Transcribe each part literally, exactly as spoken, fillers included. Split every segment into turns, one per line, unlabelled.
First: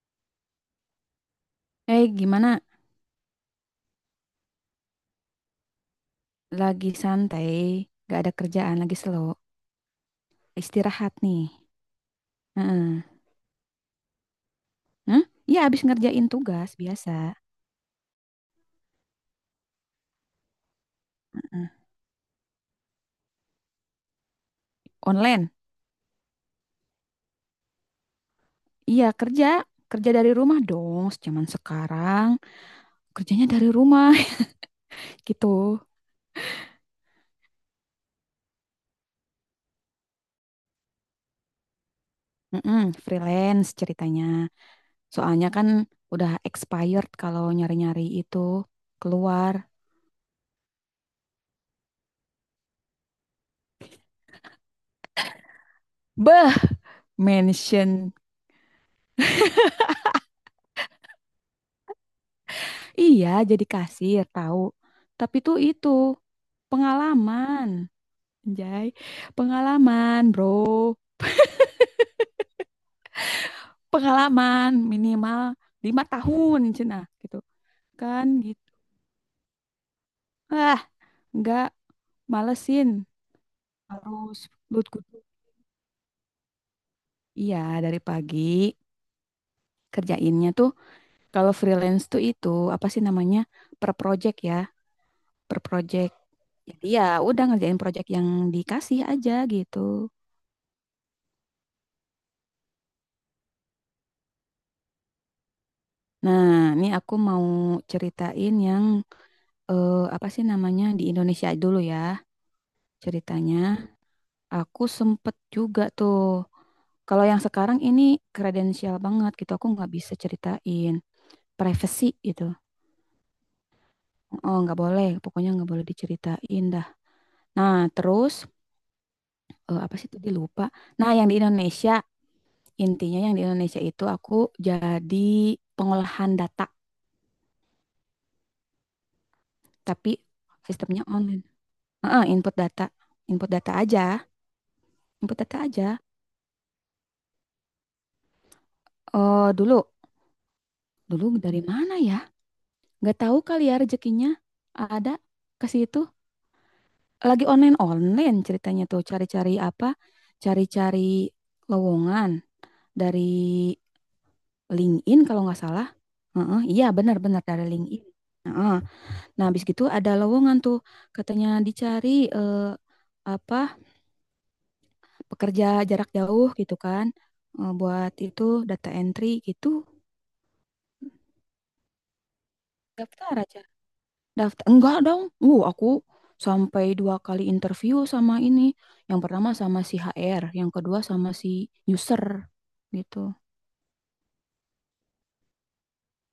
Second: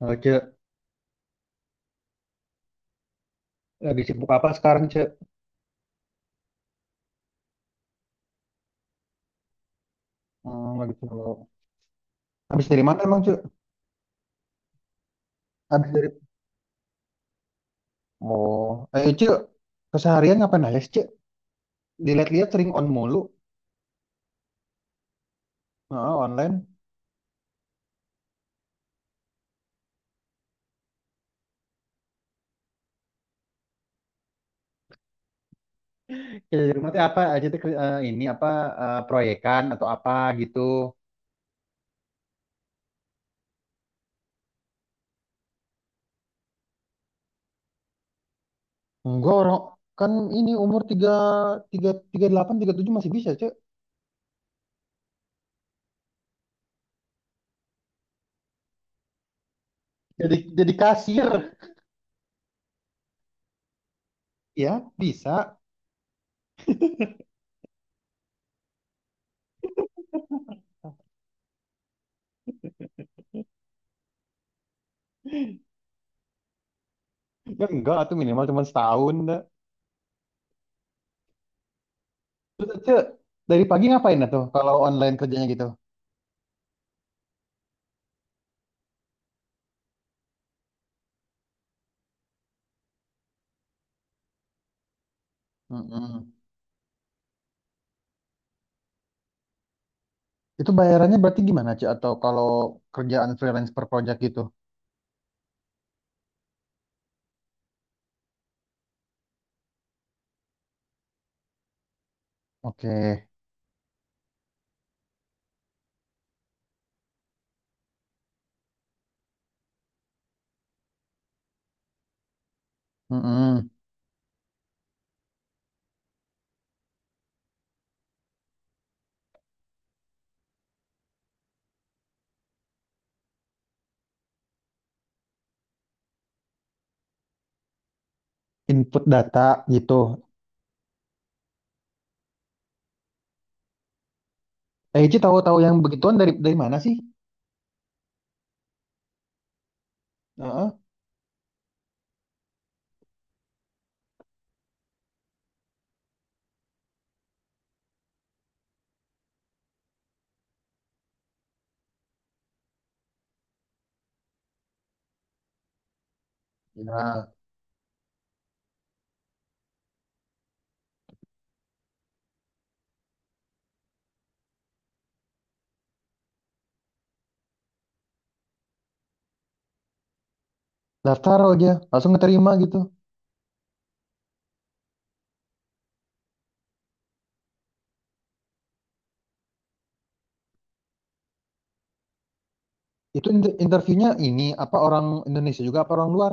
Oh, Cek,
Eh, gimana?
lagi sibuk apa sekarang, Cek?
Lagi santai, gak ada kerjaan, lagi slow.
Hmm, lagi
Istirahat
sibuk.
nih.
Habis dari mana
Heeh.
emang, Cek?
Hah? Iya, abis
Habis dari...
ngerjain tugas biasa.
Oh, eh, Cek, keseharian ngapain aja, sih, Cek?
Heeh.
Dilihat-lihat sering on mulu.
Online?
Heeh, online.
Iya, kerja. Kerja dari rumah dong, zaman sekarang. Kerjanya dari rumah, gitu.
Ya, di rumah tuh apa aja tuh, ke- eh, ini apa, eh, proyekan atau apa gitu.
Heeh, freelance ceritanya. Soalnya kan udah expired kalau nyari-nyari itu
Enggak,
keluar.
orang kan ini umur tiga tiga tiga delapan tiga tujuh masih bisa cek.
Beh, mention.
Jadi, jadi kasir,
Iya, jadi kasir, tahu.
ya,
Tapi tuh
bisa.
itu pengalaman. Anjay, pengalaman bro, pengalaman minimal lima tahun cina gitu
Ya, enggak, tuh
kan
minimal cuma
gitu.
setahun, dah.
Ah, nggak
Terus,
malesin
Cek, dari pagi ngapain, dah,
harus
tuh, kalau
lut
online
kutu.
kerjanya gitu?
Iya dari pagi kerjainnya tuh kalau freelance tuh itu apa sih namanya per project ya per project.
Mm-mm.
Jadi ya udah ngerjain project yang dikasih aja gitu.
Itu bayarannya berarti gimana, Ci? Atau kalau kerjaan freelance per project gitu?
Nah, ini aku mau ceritain yang eh, apa sih namanya di Indonesia dulu ya
Oke.
ceritanya. Aku sempet juga tuh. Kalau yang sekarang ini kredensial banget gitu. Aku nggak bisa ceritain. Privacy gitu.
Mm-mm.
Oh, nggak boleh. Pokoknya nggak boleh diceritain dah. Nah, terus eh, apa sih tadi lupa. Nah, yang di Indonesia intinya yang di Indonesia itu aku jadi pengolahan data,
Input data gitu.
tapi sistemnya online. Heeh, input data, input data aja,
Eh, Ci
input
tahu-tahu
data
yang
aja.
begituan dari dari mana sih?
Oh, dulu,
Heeh.
dulu dari mana ya? Nggak tahu kali ya rezekinya ada ke situ. lagi online-online ceritanya tuh cari-cari apa? Cari-cari lowongan dari LinkedIn kalau nggak salah. Heeh, iya
Nah,
benar-benar dari LinkedIn. Heeh. Nah, habis gitu ada lowongan tuh katanya dicari eh, apa? Pekerja jarak jauh gitu kan. Eh, buat itu data entry gitu.
daftar aja, langsung keterima gitu.
Daftar aja. Daftar enggak dong. Uh, aku sampai dua kali interview sama ini. Yang pertama sama si H R, yang kedua sama si user gitu.
Itu inter- interviewnya ini apa orang Indonesia juga apa orang luar?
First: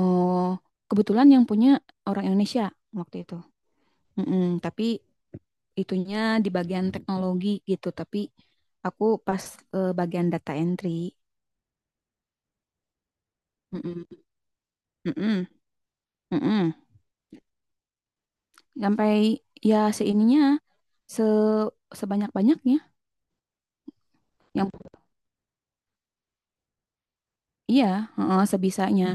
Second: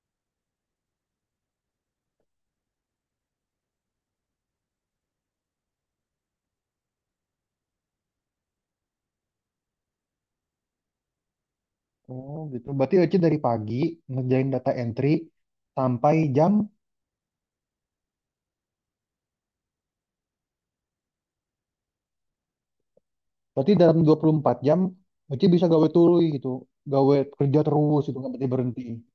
Oh, kebetulan yang punya orang Indonesia waktu itu. Mm-mm, tapi itunya di bagian teknologi gitu, tapi aku pas eh, bagian data entry.
Oh, gitu. Berarti Ci dari pagi
Mm-mm,
ngerjain data entry
mm-mm,
sampai jam,
mm-mm. Sampai ya seininya se sebanyak-banyaknya
berarti dalam dua puluh empat
yang
jam Ci bisa gawe tului gitu. Gawe kerja
iya,
terus itu nggak
heeh,
berhenti-berhenti.
sebisanya.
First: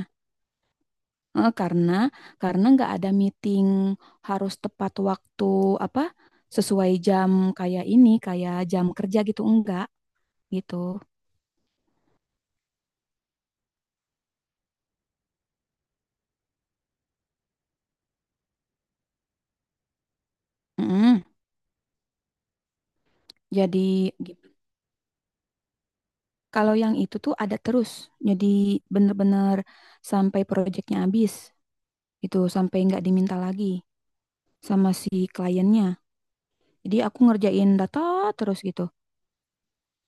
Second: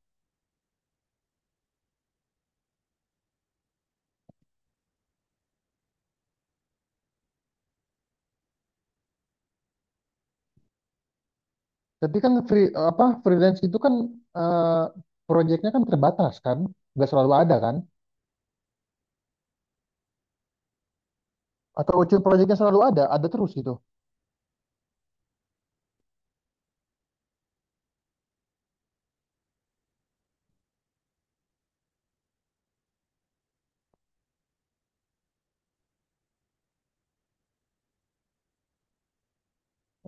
Eh, karena karena nggak ada meeting harus tepat waktu apa sesuai jam kayak ini kayak jam kerja gitu enggak gitu.
Tapi kan free apa freelance itu kan, eh, proyeknya kan terbatas kan, nggak selalu ada kan?
Mm-mm.
Atau ujung proyeknya selalu ada, ada terus gitu.
Jadi gitu. Kalau yang itu tuh ada terus. Jadi bener-bener sampai proyeknya habis itu sampai nggak diminta lagi sama si kliennya. Jadi aku ngerjain data terus gitu.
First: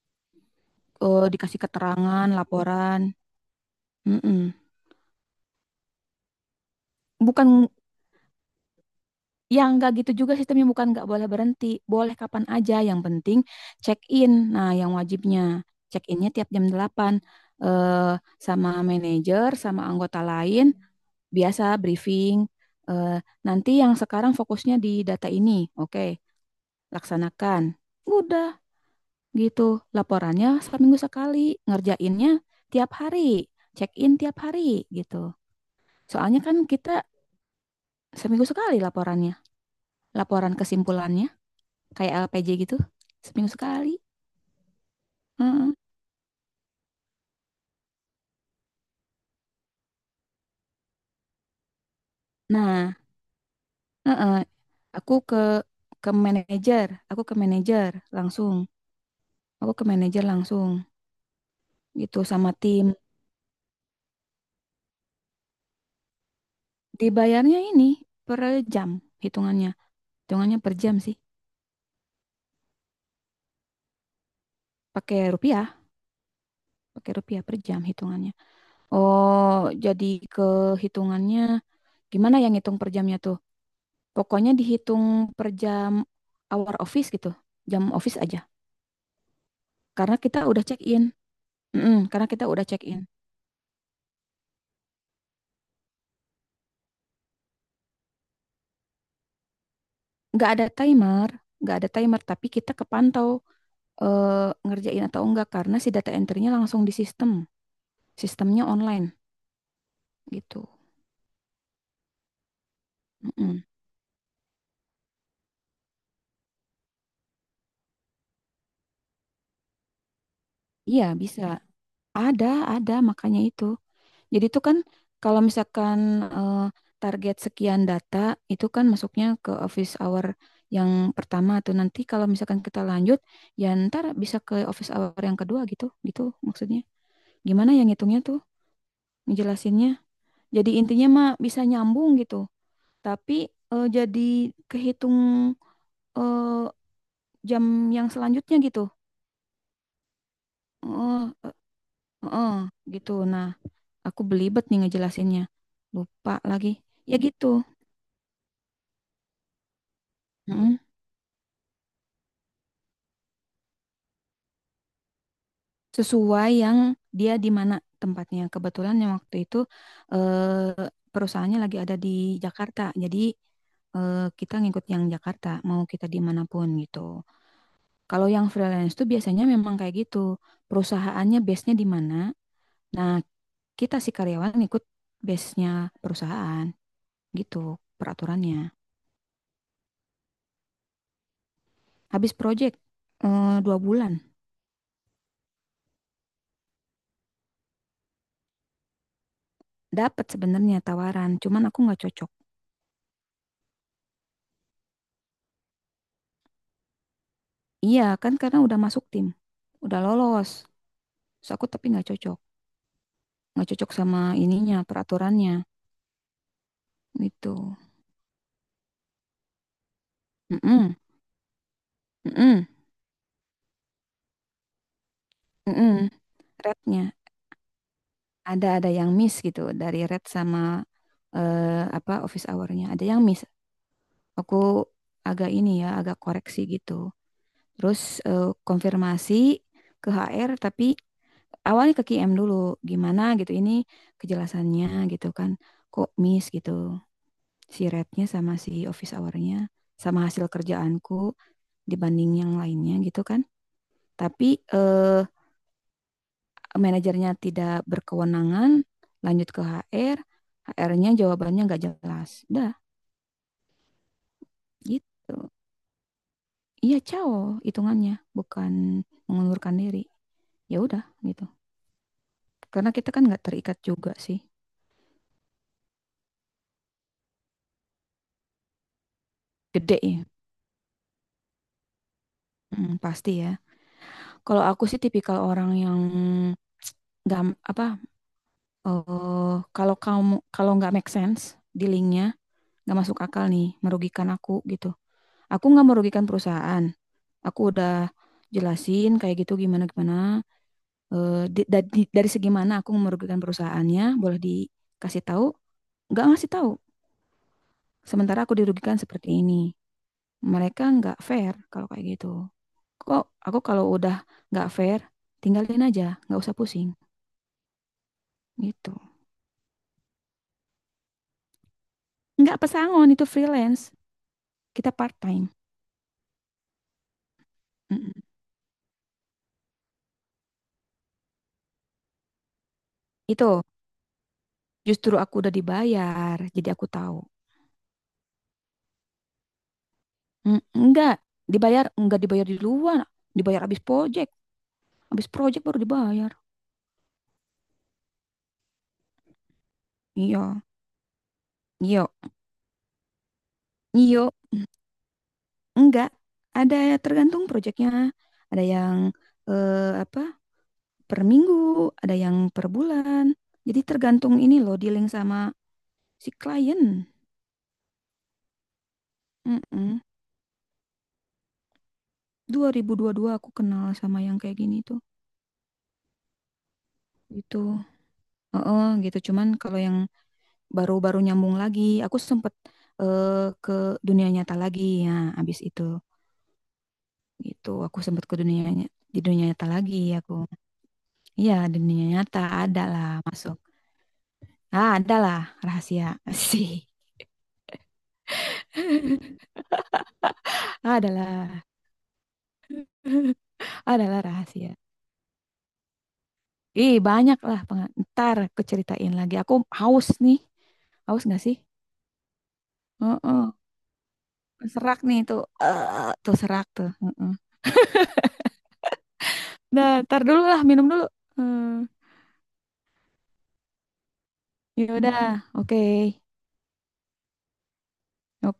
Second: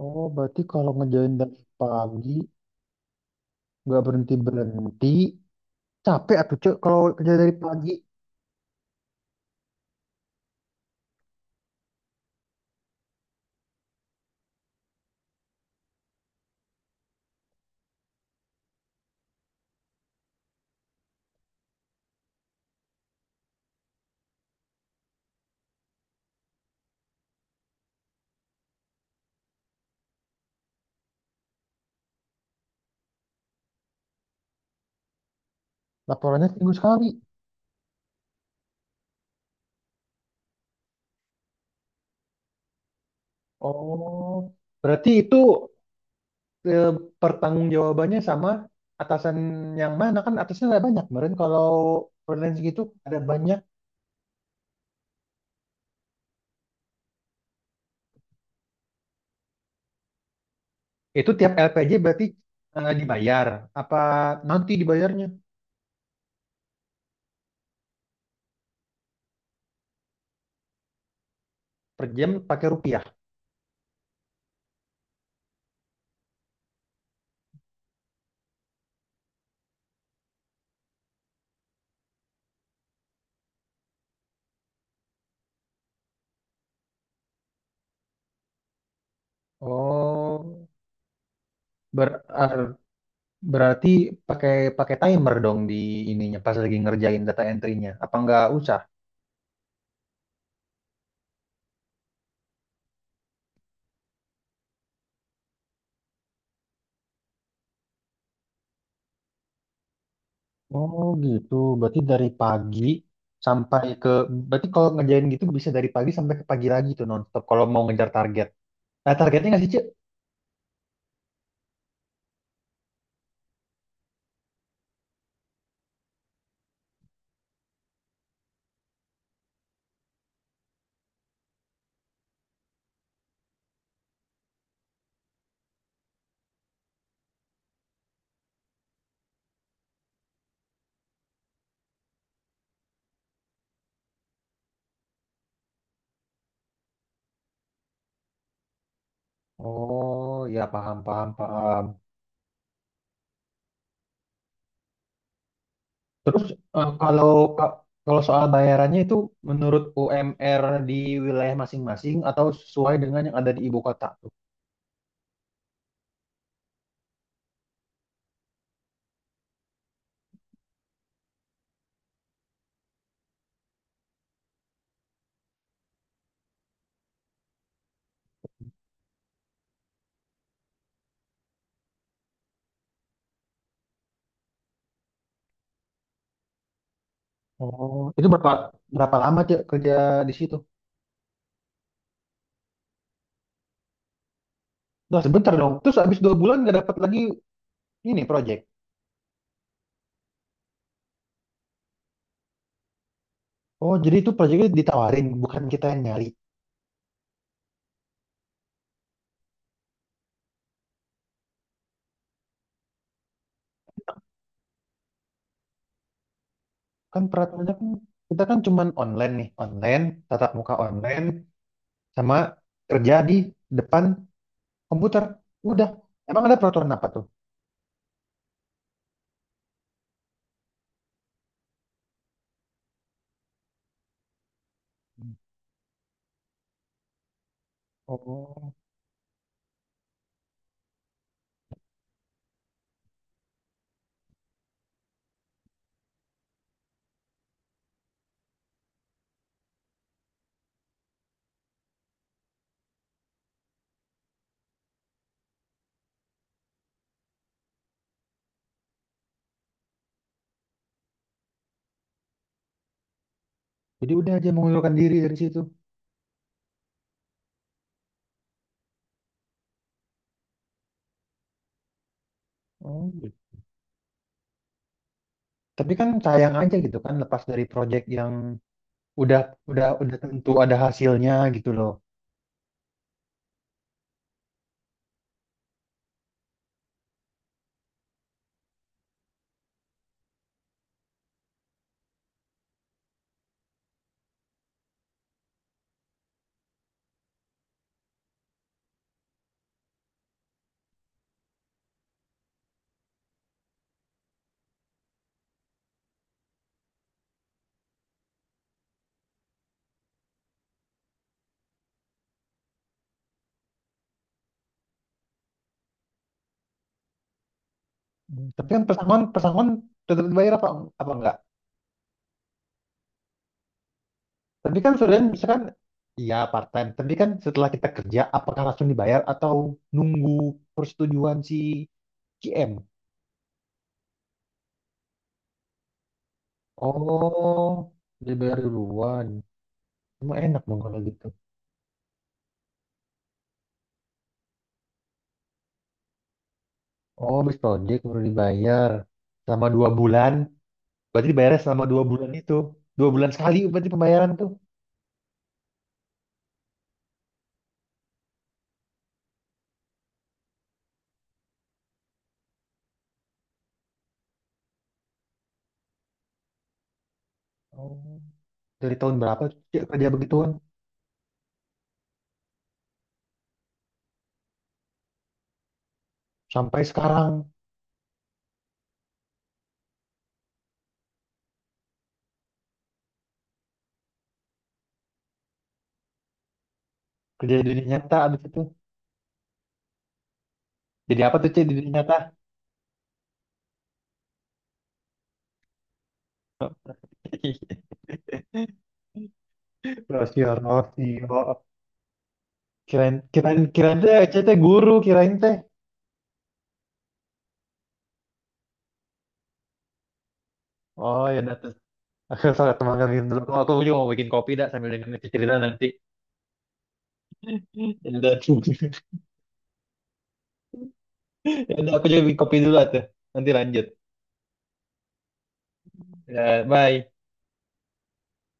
Oh, berarti kalau
Eh,
ngerjain dari
dikasih keterangan,
pagi
laporan.
nggak berhenti
Mm-mm.
berhenti, capek atuh cek kalau kerja dari
Bukan
pagi.
Ya nggak gitu juga sistemnya bukan nggak boleh berhenti, boleh kapan aja yang penting check in. Nah, yang wajibnya check innya tiap jam delapan eh, sama manajer sama anggota lain biasa briefing. eh, Nanti yang sekarang fokusnya di data ini, oke, laksanakan. Udah gitu, laporannya seminggu sekali, ngerjainnya tiap hari, check in tiap hari gitu. Soalnya
Laporannya
kan
seminggu
kita
sekali.
seminggu sekali laporannya, laporan kesimpulannya kayak L P J gitu seminggu sekali.
Oh, berarti itu,
Heeh.
eh, pertanggungjawabannya sama atasan yang mana, kan atasnya ada banyak kemarin kalau freelance gitu
Nah,
ada banyak.
heeh, aku ke ke manajer, aku ke manajer langsung, aku ke manajer langsung
Itu tiap L P J
gitu
berarti
sama tim.
eh, dibayar. Apa nanti dibayarnya
Dibayarnya ini per jam hitungannya, hitungannya per jam sih,
per jam pakai rupiah?
pakai rupiah, pakai rupiah per jam hitungannya. Oh, jadi ke hitungannya gimana yang ngitung per jamnya tuh? Pokoknya dihitung per jam hour office gitu, jam office aja. Karena kita udah
Oh,
check in, Mm-mm,
ber-
karena kita udah
ar-
check in.
berarti pakai pakai timer dong di ininya pas lagi ngerjain data entry-nya. Apa nggak usah?
Nggak ada timer, nggak ada timer, tapi kita kepantau eh, ngerjain atau enggak karena si data entry-nya langsung di sistem, sistemnya online gitu.
Oh, gitu. Berarti dari pagi
Mm-mm.
sampai ke, berarti kalau ngerjain gitu bisa dari pagi sampai ke pagi lagi tuh nonstop kalau mau ngejar target. Nah, targetnya nggak sih, Cek?
Iya bisa, ada ada makanya itu. Jadi itu kan kalau misalkan eh, target sekian data itu kan masuknya ke office hour yang pertama tuh nanti kalau misalkan kita lanjut ya ntar bisa ke office hour yang kedua gitu gitu maksudnya gimana yang ngitungnya tuh ngejelasinnya jadi intinya mah bisa nyambung gitu tapi eh, jadi kehitung eh, jam yang selanjutnya gitu.
Oh, ya, paham
Heeh,
paham
eh,
paham.
heeh, gitu. Nah, aku belibet nih ngejelasinnya. Lupa
Terus,
lagi.
eh,
Ya
kalau
gitu.
kalau soal bayarannya itu menurut U M R
Mm-mm.
di wilayah masing-masing atau sesuai dengan yang ada di ibu kota tuh?
Sesuai yang dia di mana tempatnya. Kebetulan yang waktu itu eh, perusahaannya lagi ada di Jakarta. Jadi eh, kita ngikut yang Jakarta, mau kita dimanapun gitu. Kalau yang freelance tuh biasanya memang kayak gitu, perusahaannya base-nya di mana. Nah, kita si karyawan ikut base-nya perusahaan gitu
Oh, itu berapa
peraturannya.
berapa lama Cek, kerja di situ?
Habis project eh, dua bulan
Nah, sebentar dong. Terus habis dua bulan nggak dapat lagi ini project.
dapat sebenarnya tawaran, cuman aku nggak cocok.
Oh, jadi itu projectnya ditawarin, bukan kita yang nyari.
Iya kan karena udah masuk tim, udah lolos. So aku tapi nggak cocok, nggak cocok sama ininya peraturannya
Kan peraturannya
gitu.
kan kita kan cuman online nih, online, tatap muka
Mm-mm,
online, sama
mm-mm,
kerja di depan komputer. Udah.
mm-mm.
Emang ada peraturan apa
Rednya
tuh?
ada ada yang miss gitu dari red sama eh, apa office hour-nya ada yang miss. Aku agak ini ya, agak koreksi gitu. Terus eh,
Oh.
konfirmasi ke H R tapi awalnya ke K M dulu. Gimana gitu ini kejelasannya gitu kan. Kok miss gitu. Si rate-nya sama si office hour-nya sama hasil kerjaanku dibanding yang lainnya gitu kan. Tapi eh manajernya tidak berkewenangan, lanjut ke H R, H R-nya jawabannya nggak jelas. Dah,
Jadi udah aja mengundurkan diri dari
gitu.
situ.
Iya, cao hitungannya, bukan mengundurkan diri. Ya udah gitu. Karena
Oh,
kita kan nggak
gitu.
terikat juga sih.
Tapi kan sayang aja gitu kan lepas dari project yang udah udah
Gede
udah
ya.
tentu ada hasilnya gitu loh.
Mm, pasti ya. Kalau aku sih tipikal orang yang nggak apa eh kalau kamu kalau nggak make sense dealingnya nggak masuk akal nih merugikan aku gitu aku nggak merugikan perusahaan aku udah jelasin kayak gitu gimana gimana. Eh, di- da- di- dari segi mana aku merugikan perusahaannya boleh dikasih tahu nggak ngasih tahu sementara aku dirugikan seperti ini. Mereka nggak fair kalau kayak gitu. Kok aku kalau udah nggak fair, tinggalin aja, nggak usah pusing
Hmm. Tapi kan
gitu.
pesangon pesangon tetap dibayar apa apa enggak?
Nggak pesangon itu freelance,
Tapi
kita
kan
part
student
time.
misalkan iya part time, tapi kan setelah kita
Mm-mm.
kerja apakah langsung dibayar atau nunggu persetujuan si G M?
Itu justru aku udah dibayar, jadi aku tahu.
Oh, dibayar duluan. Cuma
Mm,
enak dong kalau
Nggak
gitu.
dibayar, nggak dibayar di luar, dibayar abis project, Abis project baru dibayar.
Oh, habis project baru dibayar. Selama dua bulan.
Iya,
Berarti dibayarnya selama dua
iya,
bulan itu. Dua bulan sekali berarti
iya,
pembayaran tuh.
enggak. Ada tergantung projectnya, ada yang eh, apa per minggu, ada yang per bulan. Jadi tergantung ini loh, dealing sama si klien.
Oh. Dari tahun berapa tuh Cik,
Mm-mm.
kerja begituan?
dua ribu dua puluh dua aku kenal sama yang kayak gini tuh.
Sampai sekarang.
Gitu. Heeh, gitu. Cuman kalau yang baru-baru nyambung lagi, aku sempet eh, ke dunia nyata lagi ya abis itu.
Kerja di
Gitu,
dunia
aku
nyata
sempet ke
abis itu.
dunia ny- di dunia nyata lagi aku.
Jadi apa tuh
Iya,
Cik di dunia
dunia
nyata?
nyata ada lah masuk. Ah, ada lah rahasia. Sih.
Rosio, Rosio.
Adalah,
Kirain, kirain, kirain
adalah
teh Cik teh
rahasia.
guru, kirain teh.
Ih, banyak lah. penga- Ntar keceritain lagi. Aku haus nih. Haus
Oh, ya
gak
udah
sih?
tuh. Aku salah teman kalian dulu.
Heeh.
Aku aku juga mau bikin kopi dah sambil
Serak
dengerin
nih
Cik
tuh.
cerita nanti.
Eh, tuh serak tuh. Heeh.
Ya udah.
Nah, ntar dulu lah. Minum dulu.
Ya
Hmm.
udah, aku juga bikin kopi dulu tuh. Nanti lanjut.
Ya udah. Oke.
Ya, bye.
Oke.